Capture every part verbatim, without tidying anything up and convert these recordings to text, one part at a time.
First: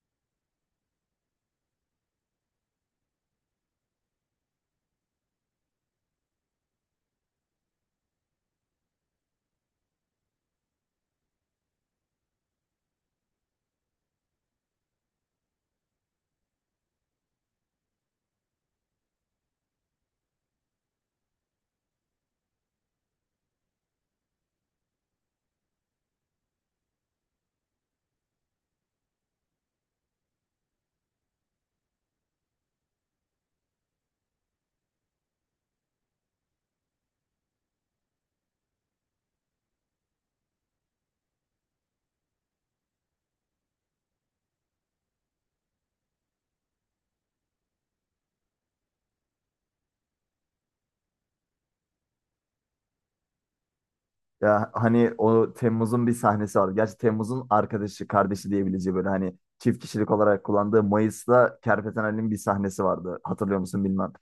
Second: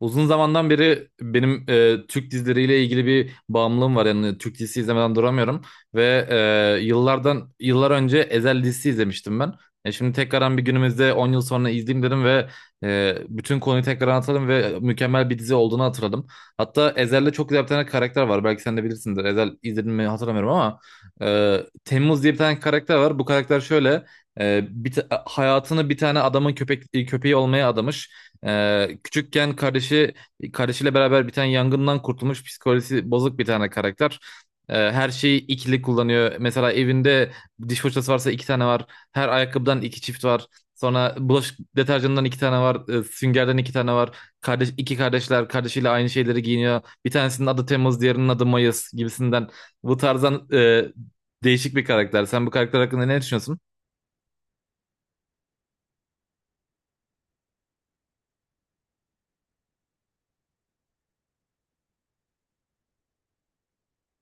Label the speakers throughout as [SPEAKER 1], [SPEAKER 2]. [SPEAKER 1] Uzun zamandan beri benim e, Türk dizileriyle ilgili bir bağımlılığım var. Yani Türk dizisi izlemeden duramıyorum ve e, yıllardan yıllar önce Ezel dizisi izlemiştim ben. E, şimdi tekrardan bir günümüzde on yıl sonra izleyeyim dedim ve e, bütün konuyu tekrar anlatalım ve mükemmel bir dizi olduğunu hatırladım. Hatta Ezel'de çok güzel bir tane karakter var. Belki sen de bilirsindir. Ezel izledin mi hatırlamıyorum ama e, Temmuz diye bir tane karakter var. Bu karakter şöyle e, bir ta- hayatını bir tane adamın köpek köpeği olmaya adamış. Ee, küçükken kardeşi kardeşiyle beraber bir tane yangından kurtulmuş psikolojisi bozuk bir tane karakter. Ee, her şeyi ikili kullanıyor. Mesela evinde diş fırçası varsa iki tane var. Her ayakkabıdan iki çift var. Sonra bulaşık deterjanından iki tane var. Ee, süngerden iki tane var. Kardeş, iki kardeşler kardeşiyle aynı şeyleri giyiniyor. Bir tanesinin adı Temmuz, diğerinin adı Mayıs gibisinden. Bu tarzdan e, değişik bir karakter. Sen bu karakter hakkında ne düşünüyorsun?
[SPEAKER 2] Ya hani o Temmuz'un bir sahnesi vardı. Gerçi Temmuz'un arkadaşı, kardeşi diyebileceği böyle hani çift kişilik olarak kullandığı Mayıs'ta Kerpeten Ali'nin bir sahnesi vardı. Hatırlıyor musun bilmem.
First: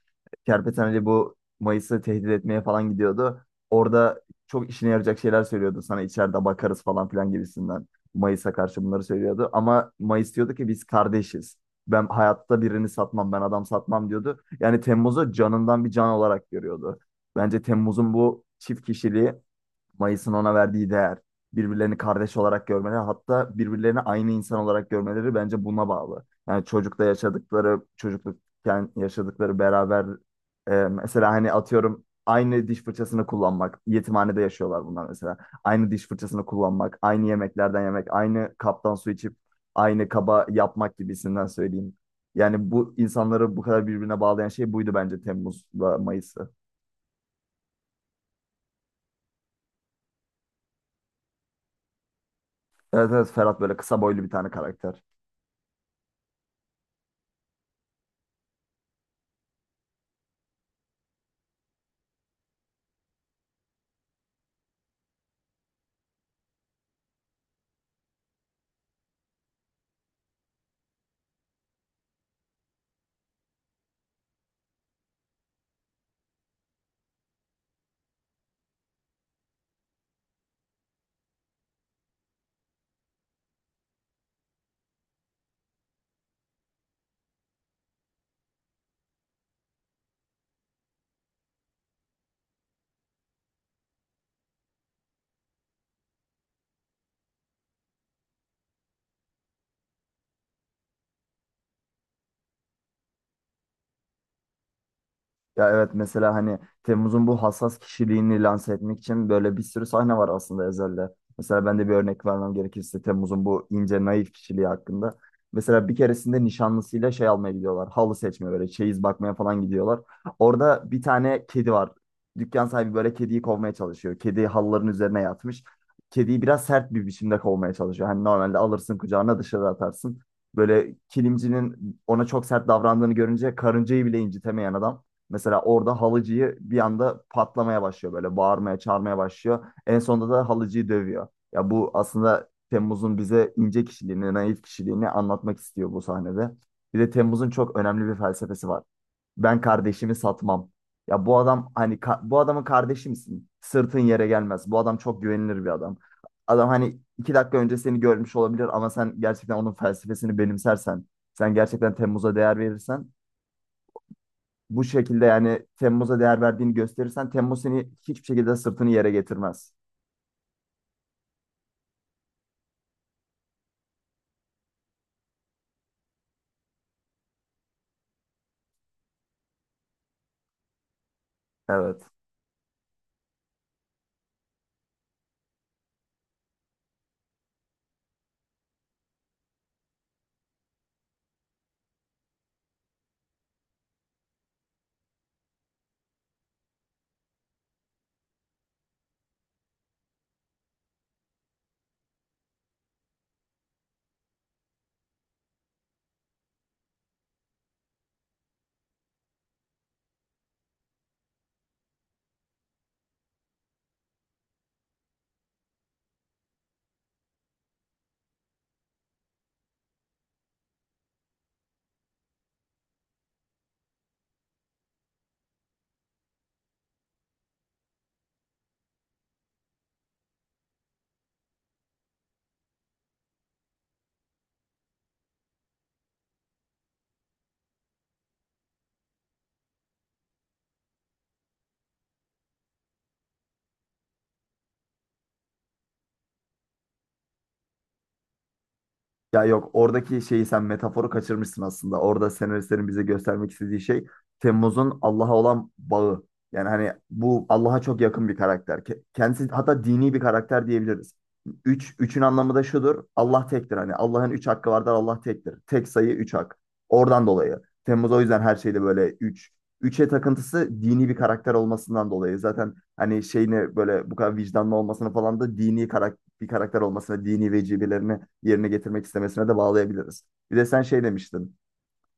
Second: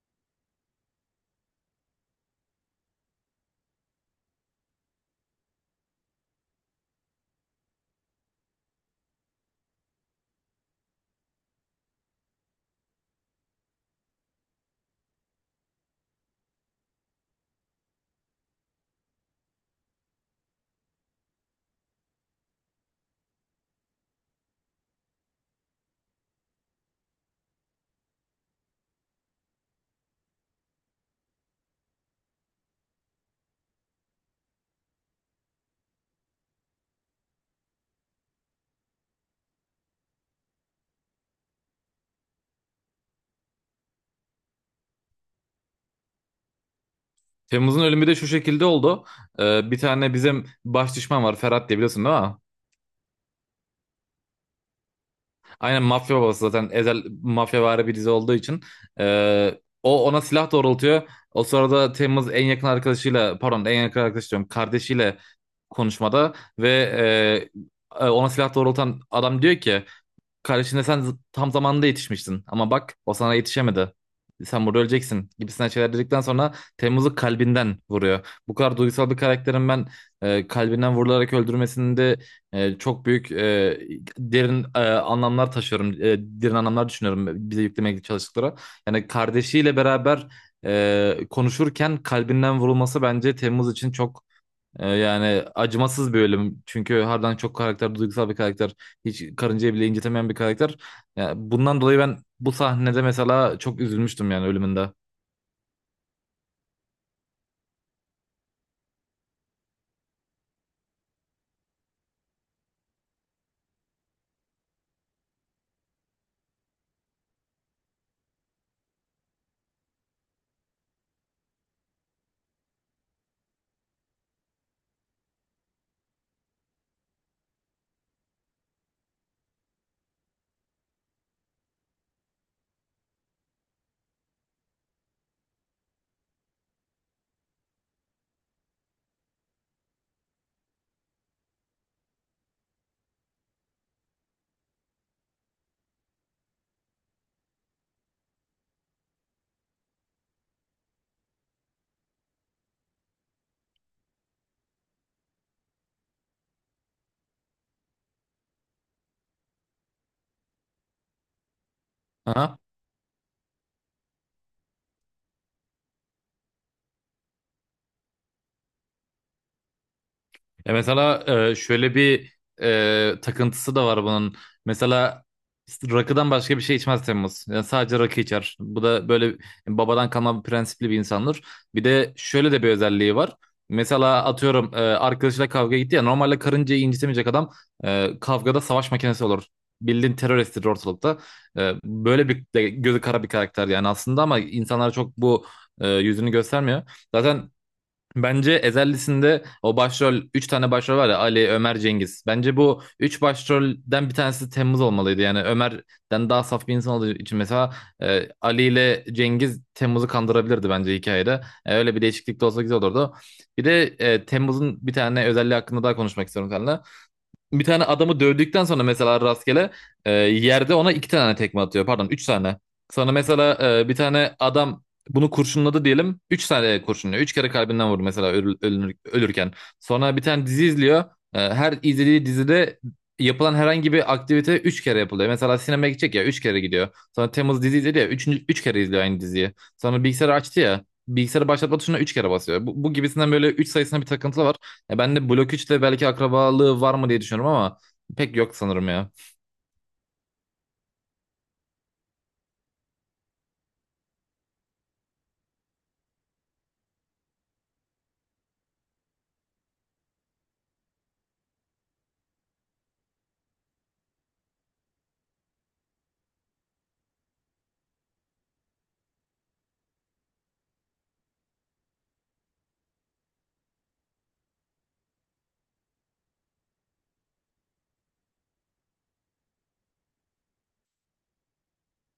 [SPEAKER 2] Kerpeten Ali bu Mayıs'ı tehdit etmeye falan gidiyordu. Orada çok işine yarayacak şeyler söylüyordu. Sana içeride bakarız falan filan gibisinden. Mayıs'a karşı bunları söylüyordu. Ama Mayıs diyordu ki biz kardeşiz. Ben hayatta birini satmam, ben adam satmam diyordu. Yani Temmuz'u canından bir can olarak görüyordu. Bence Temmuz'un bu çift kişiliği Mayıs'ın ona verdiği değer, birbirlerini kardeş olarak görmeleri, hatta birbirlerini aynı insan olarak görmeleri bence buna bağlı. Yani çocukta yaşadıkları, çocuklukken yaşadıkları beraber e, mesela hani atıyorum aynı diş fırçasını kullanmak, yetimhanede yaşıyorlar bunlar mesela. Aynı diş fırçasını kullanmak, aynı yemeklerden yemek, aynı kaptan su içip aynı kaba yapmak gibisinden söyleyeyim. Yani bu insanları bu kadar birbirine bağlayan şey buydu bence Temmuz'la Mayıs'ı.
[SPEAKER 1] Temmuz'un ölümü de şu şekilde oldu. Ee, bir tane bizim baş düşman var Ferhat diye biliyorsun değil mi?
[SPEAKER 2] Evet, evet, Ferhat böyle kısa boylu bir tane karakter.
[SPEAKER 1] Aynen mafya babası zaten ezel mafyavari bir dizi olduğu için. Ee, o ona silah doğrultuyor. O sırada Temmuz en yakın arkadaşıyla pardon en yakın arkadaş diyorum kardeşiyle konuşmada ve e, e, ona silah doğrultan adam diyor ki kardeşine sen z- tam zamanında yetişmiştin ama bak o sana yetişemedi. Sen burada öleceksin gibisinden şeyler dedikten sonra Temmuz'u kalbinden vuruyor. Bu kadar duygusal bir karakterin ben e, kalbinden vurularak öldürmesinde e, çok büyük e, derin e, anlamlar taşıyorum. E, derin anlamlar düşünüyorum bize yüklemeye çalıştıkları. Yani kardeşiyle beraber e, konuşurken kalbinden vurulması bence Temmuz için çok ee, yani acımasız bir ölüm. Çünkü harbiden çok karakter, duygusal bir karakter. Hiç karıncayı bile incitemeyen bir karakter. Yani bundan dolayı ben bu sahnede mesela çok üzülmüştüm yani ölümünde.
[SPEAKER 2] Ya evet, mesela hani Temmuz'un bu hassas kişiliğini lanse etmek için böyle bir sürü sahne var aslında Ezel'de. Mesela ben de bir örnek vermem gerekirse Temmuz'un bu ince naif kişiliği hakkında. Mesela bir keresinde nişanlısıyla şey almaya gidiyorlar. Halı seçmeye böyle çeyiz bakmaya falan gidiyorlar. Orada bir tane kedi var. Dükkan sahibi böyle kediyi kovmaya çalışıyor. Kedi halıların üzerine yatmış. Kediyi biraz sert bir biçimde kovmaya çalışıyor. Hani normalde alırsın kucağına dışarı atarsın. Böyle kilimcinin ona çok sert davrandığını görünce karıncayı bile incitemeyen adam, mesela orada halıcıyı bir anda patlamaya başlıyor böyle bağırmaya çağırmaya başlıyor. En sonunda da halıcıyı dövüyor. Ya bu aslında Temmuz'un bize ince kişiliğini, naif kişiliğini anlatmak istiyor bu sahnede. Bir de Temmuz'un çok önemli bir felsefesi var. Ben kardeşimi satmam. Ya bu adam hani ka- bu adamın kardeşi misin? Sırtın yere gelmez. Bu adam çok güvenilir bir adam. Adam hani iki dakika önce seni görmüş olabilir ama sen gerçekten onun felsefesini benimsersen, sen gerçekten Temmuz'a değer
[SPEAKER 1] Aha.
[SPEAKER 2] verirsen bu şekilde, yani Temmuz'a değer verdiğini gösterirsen Temmuz seni hiçbir şekilde sırtını yere getirmez.
[SPEAKER 1] Ya mesela e, şöyle bir e, takıntısı da var bunun. Mesela rakıdan başka bir şey içmez Temmuz. Yani sadece rakı içer. Bu da böyle yani babadan kalma bir prensipli bir insandır. Bir
[SPEAKER 2] Evet.
[SPEAKER 1] de şöyle de bir özelliği var. Mesela atıyorum e, arkadaşıyla kavga gitti ya normalde karıncayı incitemeyecek adam e, kavgada savaş makinesi olur. Bildiğin teröristtir ortalıkta. E, böyle bir de gözü kara bir karakter yani aslında ama insanlar çok bu e, yüzünü göstermiyor. Zaten bence Ezellisinde o başrol üç tane başrol var ya Ali, Ömer, Cengiz. Bence bu üç başrolden bir tanesi Temmuz olmalıydı. Yani Ömer'den daha saf bir insan olduğu için mesela e, Ali ile Cengiz Temmuz'u kandırabilirdi bence hikayede. E, öyle bir değişiklik de olsa güzel olurdu. Bir de e, Temmuz'un bir tane özelliği hakkında daha konuşmak istiyorum seninle bir tane adamı dövdükten sonra mesela rastgele e, yerde ona iki tane tekme atıyor. Pardon üç tane. Sana mesela e, bir tane adam bunu kurşunladı diyelim. Üç tane kurşunluyor. Üç kere kalbinden vurdu mesela ölü- ölünür- ölürken. Sonra bir tane dizi izliyor. E, her izlediği dizide yapılan herhangi bir aktivite üç kere yapılıyor. Mesela sinemaya gidecek ya üç kere gidiyor. Sonra Temmuz dizi izledi ya üçüncü, üç kere izliyor aynı diziyi. Sonra bilgisayarı açtı ya bilgisayarı başlatma tuşuna üç kere basıyor. Bu, bu gibisinden böyle üç sayısına bir takıntı var. Ya ben de Blok üçte belki akrabalığı var mı diye düşünüyorum ama pek yok sanırım ya.
[SPEAKER 2] Ya yok, oradaki şeyi sen metaforu kaçırmışsın aslında. Orada senaristlerin bize göstermek istediği şey Temmuz'un Allah'a olan bağı. Yani hani bu Allah'a çok yakın bir karakter. Ke- Kendisi hatta dini bir karakter diyebiliriz. Üç, üçün anlamı da şudur. Allah tektir. Hani Allah'ın üç hakkı vardır. Allah tektir. Tek sayı üç hak. Oradan dolayı. Temmuz o yüzden her şeyde böyle üç. Üçe takıntısı dini bir karakter olmasından dolayı. Zaten hani şeyini böyle bu kadar vicdanlı olmasını falan da dini karakter bir karakter olmasına, dini vecibelerini yerine getirmek istemesine de bağlayabiliriz. Bir de sen şey demiştin,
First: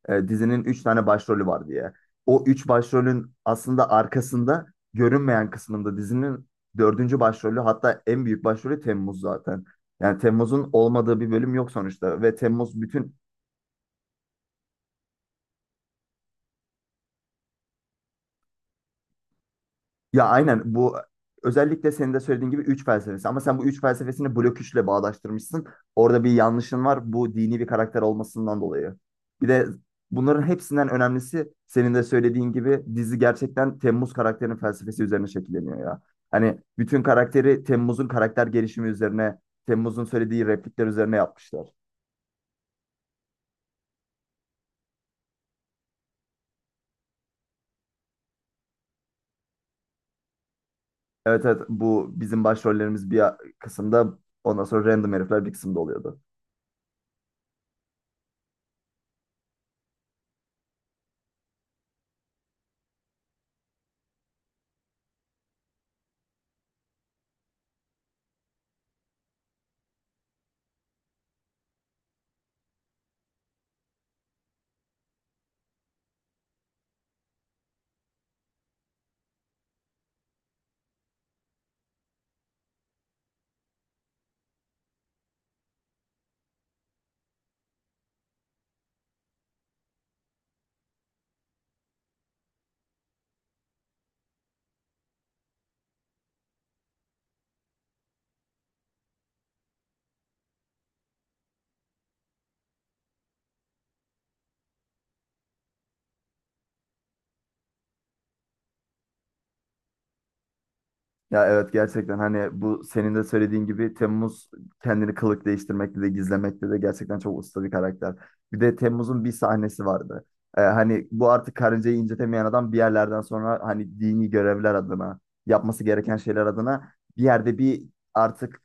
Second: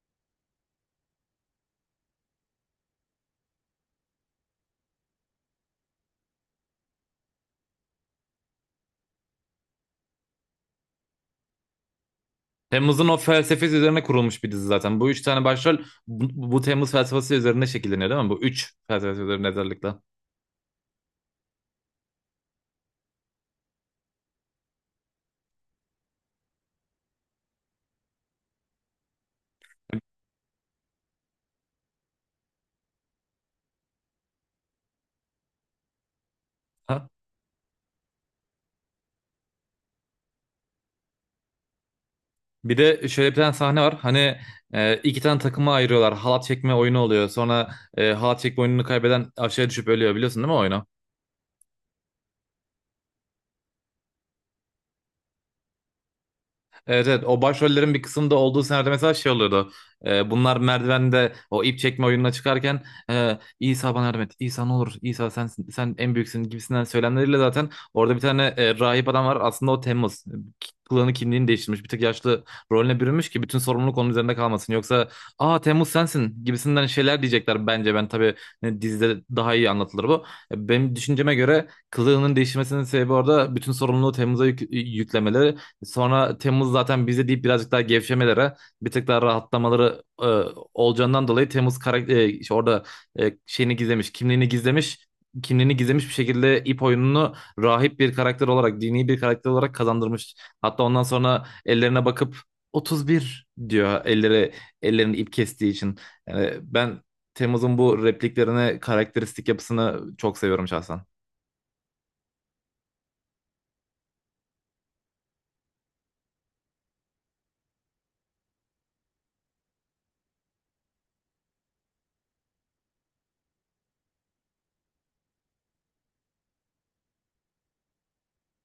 [SPEAKER 2] e, dizinin üç tane başrolü var diye. O üç başrolün aslında arkasında görünmeyen kısmında dizinin dördüncü başrolü, hatta en büyük başrolü Temmuz zaten. Yani Temmuz'un olmadığı bir bölüm yok sonuçta ve Temmuz
[SPEAKER 1] Temmuz'un
[SPEAKER 2] bütün.
[SPEAKER 1] o felsefesi üzerine kurulmuş bir dizi zaten. Bu üç tane başrol bu, bu Temmuz felsefesi üzerine şekilleniyor değil mi? Bu üç felsefesi üzerine özellikle.
[SPEAKER 2] Ya aynen, bu özellikle senin de söylediğin gibi üç felsefesi ama sen bu üç felsefesini blok üçle bağdaştırmışsın. Orada bir yanlışın var, bu dini bir karakter olmasından dolayı. Bir de bunların hepsinden önemlisi senin de söylediğin gibi dizi gerçekten Temmuz karakterinin felsefesi üzerine şekilleniyor ya. Hani bütün
[SPEAKER 1] Ha?
[SPEAKER 2] karakteri Temmuz'un karakter gelişimi üzerine, Temmuz'un söylediği replikler üzerine yapmışlar.
[SPEAKER 1] Bir de şöyle bir tane sahne var. Hani e, iki tane takıma ayırıyorlar. Halat çekme oyunu oluyor. Sonra e, halat çekme oyununu kaybeden aşağıya düşüp ölüyor. Biliyorsun değil mi o oyunu?
[SPEAKER 2] Evet, evet, bu bizim başrollerimiz bir kısımda, ondan sonra random herifler bir kısımda oluyordu.
[SPEAKER 1] Evet, evet, o başrollerin bir kısmında olduğu senaryoda mesela şey oluyordu. Ee, bunlar merdivende o ip çekme oyununa çıkarken e, İsa bana yardım et. İsa ne olur İsa sen sen en büyüksün gibisinden söylemleriyle zaten orada bir tane e, rahip adam var. Aslında o Temmuz. Kılığını kimliğini değiştirmiş. Bir tık yaşlı rolüne bürünmüş ki bütün sorumluluk onun üzerinde kalmasın. Yoksa aa Temmuz sensin gibisinden şeyler diyecekler bence. Ben tabii e, dizide daha iyi anlatılır bu. E, Benim düşünceme göre kılığının değişmesinin sebebi orada bütün sorumluluğu Temmuz'a yük- yüklemeleri. Sonra Temmuz zaten bize deyip birazcık daha gevşemelere, bir tık daha rahatlamaları e, olacağından dolayı Temmuz karakter e, işte orada e, şeyini gizlemiş, kimliğini gizlemiş. kimliğini gizlemiş bir şekilde ip oyununu rahip bir karakter olarak, dini bir karakter olarak kazandırmış. Hatta ondan sonra ellerine bakıp otuz bir diyor elleri ellerini ip kestiği için. Yani ben Temmuz'un bu repliklerine, karakteristik yapısını çok seviyorum şahsen.
[SPEAKER 2] Ya evet, gerçekten hani bu senin de söylediğin gibi Temmuz kendini kılık değiştirmekte de gizlemekte de gerçekten çok usta bir karakter. Bir de Temmuz'un bir sahnesi vardı. Ee, hani bu artık karıncayı incetemeyen adam bir yerlerden sonra hani dini görevler adına yapması gereken şeyler adına bir yerde bir artık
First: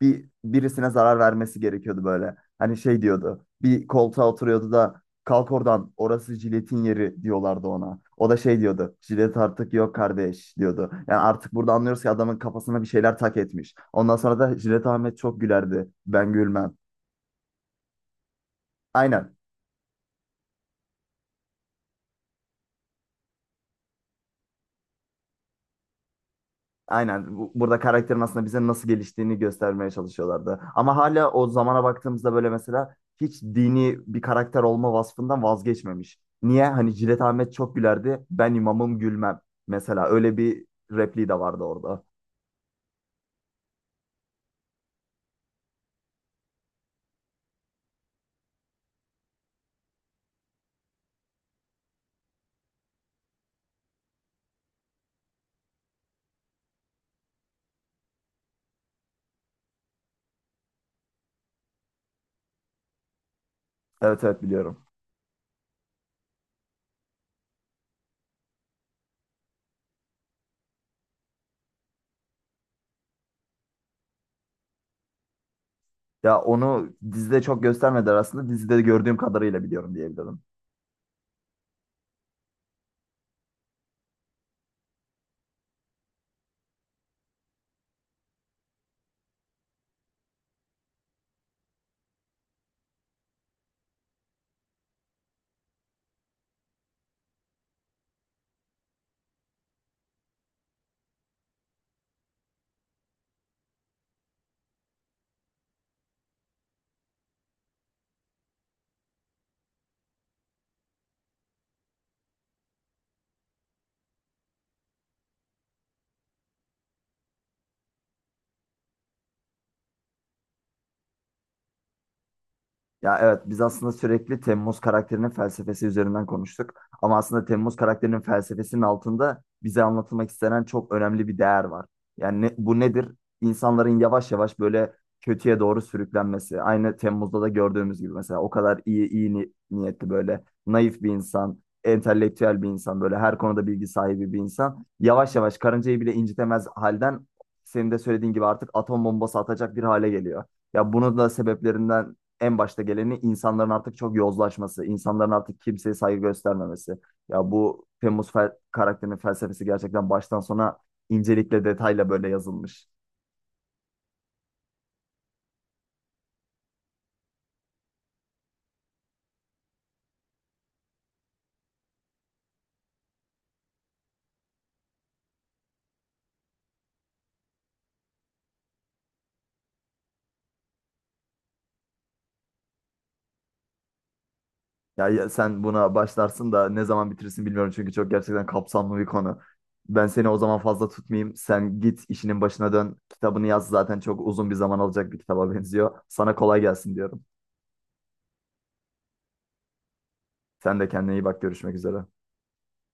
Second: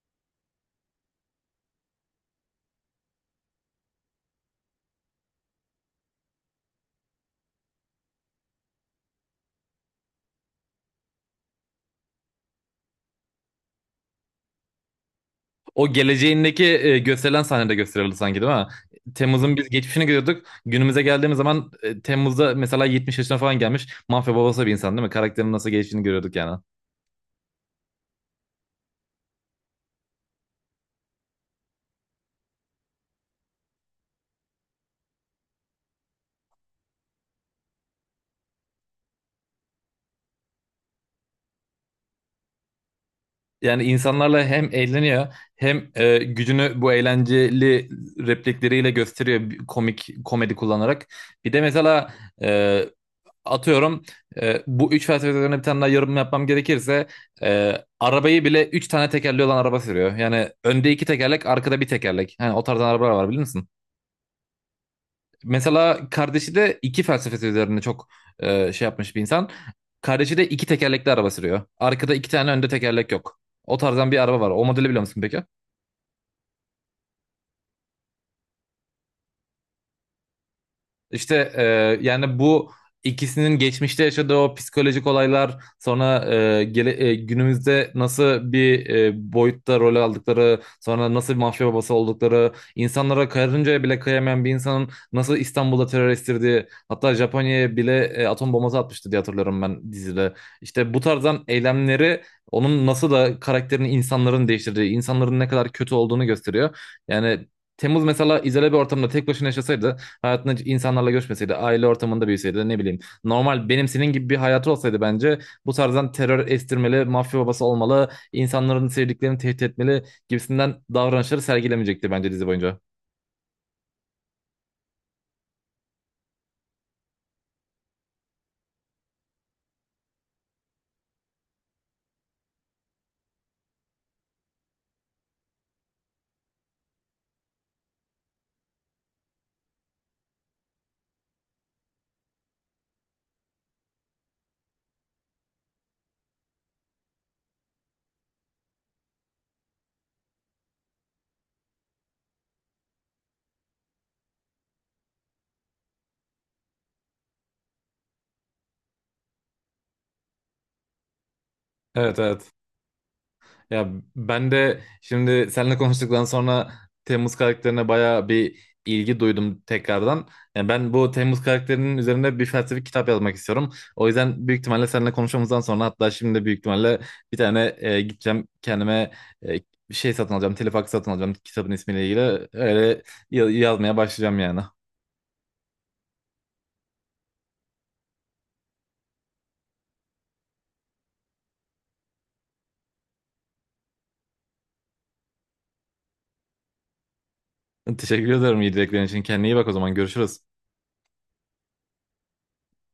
[SPEAKER 2] bir birisine zarar vermesi gerekiyordu böyle. Hani şey diyordu. Bir koltuğa oturuyordu da kalk oradan, orası jiletin yeri diyorlardı ona. O da şey diyordu. Jilet artık yok kardeş diyordu. Yani artık burada anlıyoruz ki adamın kafasına bir şeyler tak etmiş. Ondan sonra da Jilet Ahmet çok gülerdi.
[SPEAKER 1] O
[SPEAKER 2] Ben
[SPEAKER 1] geleceğindeki
[SPEAKER 2] gülmem.
[SPEAKER 1] e, gösterilen sahnede gösterildi sanki değil mi?
[SPEAKER 2] Aynen.
[SPEAKER 1] Temmuz'un biz geçmişini görüyorduk. Günümüze geldiğimiz zaman e, Temmuz'da mesela yetmiş yaşına falan gelmiş. Mafya babası bir insan değil mi? Karakterin nasıl geliştiğini görüyorduk yani.
[SPEAKER 2] Aynen. Bu- Burada karakterin aslında bize nasıl geliştiğini göstermeye çalışıyorlardı. Ama hala o zamana baktığımızda böyle mesela hiç dini bir karakter olma vasfından vazgeçmemiş. Niye? Hani Cilet Ahmet çok gülerdi. Ben imamım gülmem. Mesela öyle bir repliği de vardı orada.
[SPEAKER 1] Yani insanlarla hem eğleniyor hem e, gücünü bu eğlenceli replikleriyle gösteriyor bir komik komedi kullanarak. Bir de mesela e, atıyorum e, bu üç felsefe üzerine bir tane daha yorum yapmam gerekirse e, arabayı bile üç tane tekerli olan araba sürüyor. Yani önde iki tekerlek arkada bir tekerlek. Yani o tarzdan arabalar var bilir misin?
[SPEAKER 2] Evet, evet, biliyorum.
[SPEAKER 1] Mesela kardeşi de iki felsefesi üzerine çok e, şey yapmış bir insan. Kardeşi de iki tekerlekli araba sürüyor. Arkada iki tane önde tekerlek yok. O tarzdan bir araba var. O modeli biliyor musun peki?
[SPEAKER 2] Ya onu dizide çok göstermediler aslında. Dizide gördüğüm kadarıyla biliyorum diyebilirim.
[SPEAKER 1] İşte e, yani bu ikisinin geçmişte yaşadığı o psikolojik olaylar sonra e, gele- e, günümüzde nasıl bir e, boyutta rol aldıkları sonra nasıl bir mafya babası oldukları insanlara karıncaya bile kıyamayan bir insanın nasıl İstanbul'da terör estirdiği hatta Japonya'ya bile e, atom bombası atmıştı diye hatırlıyorum ben dizide. İşte bu tarzdan eylemleri onun nasıl da karakterini insanların değiştirdiği insanların ne kadar kötü olduğunu gösteriyor. Yani Temmuz mesela izole bir ortamda tek başına yaşasaydı hayatında hiç insanlarla görüşmeseydi, aile ortamında büyüseydi, ne bileyim. Normal benim senin gibi bir hayatı olsaydı bence bu tarzdan terör estirmeli, mafya babası olmalı, insanların sevdiklerini tehdit etmeli gibisinden davranışları sergilemeyecekti bence dizi boyunca.
[SPEAKER 2] Ya evet, biz aslında sürekli Temmuz karakterinin felsefesi üzerinden konuştuk. Ama aslında Temmuz karakterinin felsefesinin altında bize anlatılmak istenen çok önemli bir değer var. Yani ne- bu nedir? İnsanların yavaş yavaş böyle kötüye doğru sürüklenmesi. Aynı Temmuz'da da gördüğümüz gibi mesela o kadar iyi iyi ni- niyetli böyle naif bir insan, entelektüel bir insan, böyle her konuda bilgi sahibi bir insan yavaş yavaş karıncayı bile incitemez halden senin de söylediğin gibi artık atom bombası atacak bir hale geliyor. Ya bunun da sebeplerinden en başta geleni insanların artık çok yozlaşması, insanların artık kimseye saygı göstermemesi. Ya bu Temmuz fel- karakterinin felsefesi gerçekten baştan sona incelikle detayla
[SPEAKER 1] Evet,
[SPEAKER 2] böyle
[SPEAKER 1] evet.
[SPEAKER 2] yazılmış.
[SPEAKER 1] Ya ben de şimdi seninle konuştuktan sonra Temmuz karakterine bayağı bir ilgi duydum tekrardan. Yani ben bu Temmuz karakterinin üzerine bir felsefi kitap yazmak istiyorum. O yüzden büyük ihtimalle seninle konuşmamızdan sonra hatta şimdi de büyük ihtimalle bir tane e, gideceğim kendime e, bir şey satın alacağım. Telefaks satın alacağım kitabın ismiyle ilgili. Öyle ya- yazmaya başlayacağım yani.
[SPEAKER 2] Ya, ya sen buna başlarsın da ne zaman bitirsin bilmiyorum çünkü çok gerçekten kapsamlı bir konu. Ben seni o zaman fazla tutmayayım. Sen git işinin başına dön. Kitabını yaz, zaten çok uzun bir zaman alacak bir kitaba benziyor. Sana kolay gelsin diyorum.
[SPEAKER 1] Teşekkür ederim iyi dileklerin için. Kendine iyi bak o zaman görüşürüz.
[SPEAKER 2] Sen de kendine iyi bak, görüşmek üzere.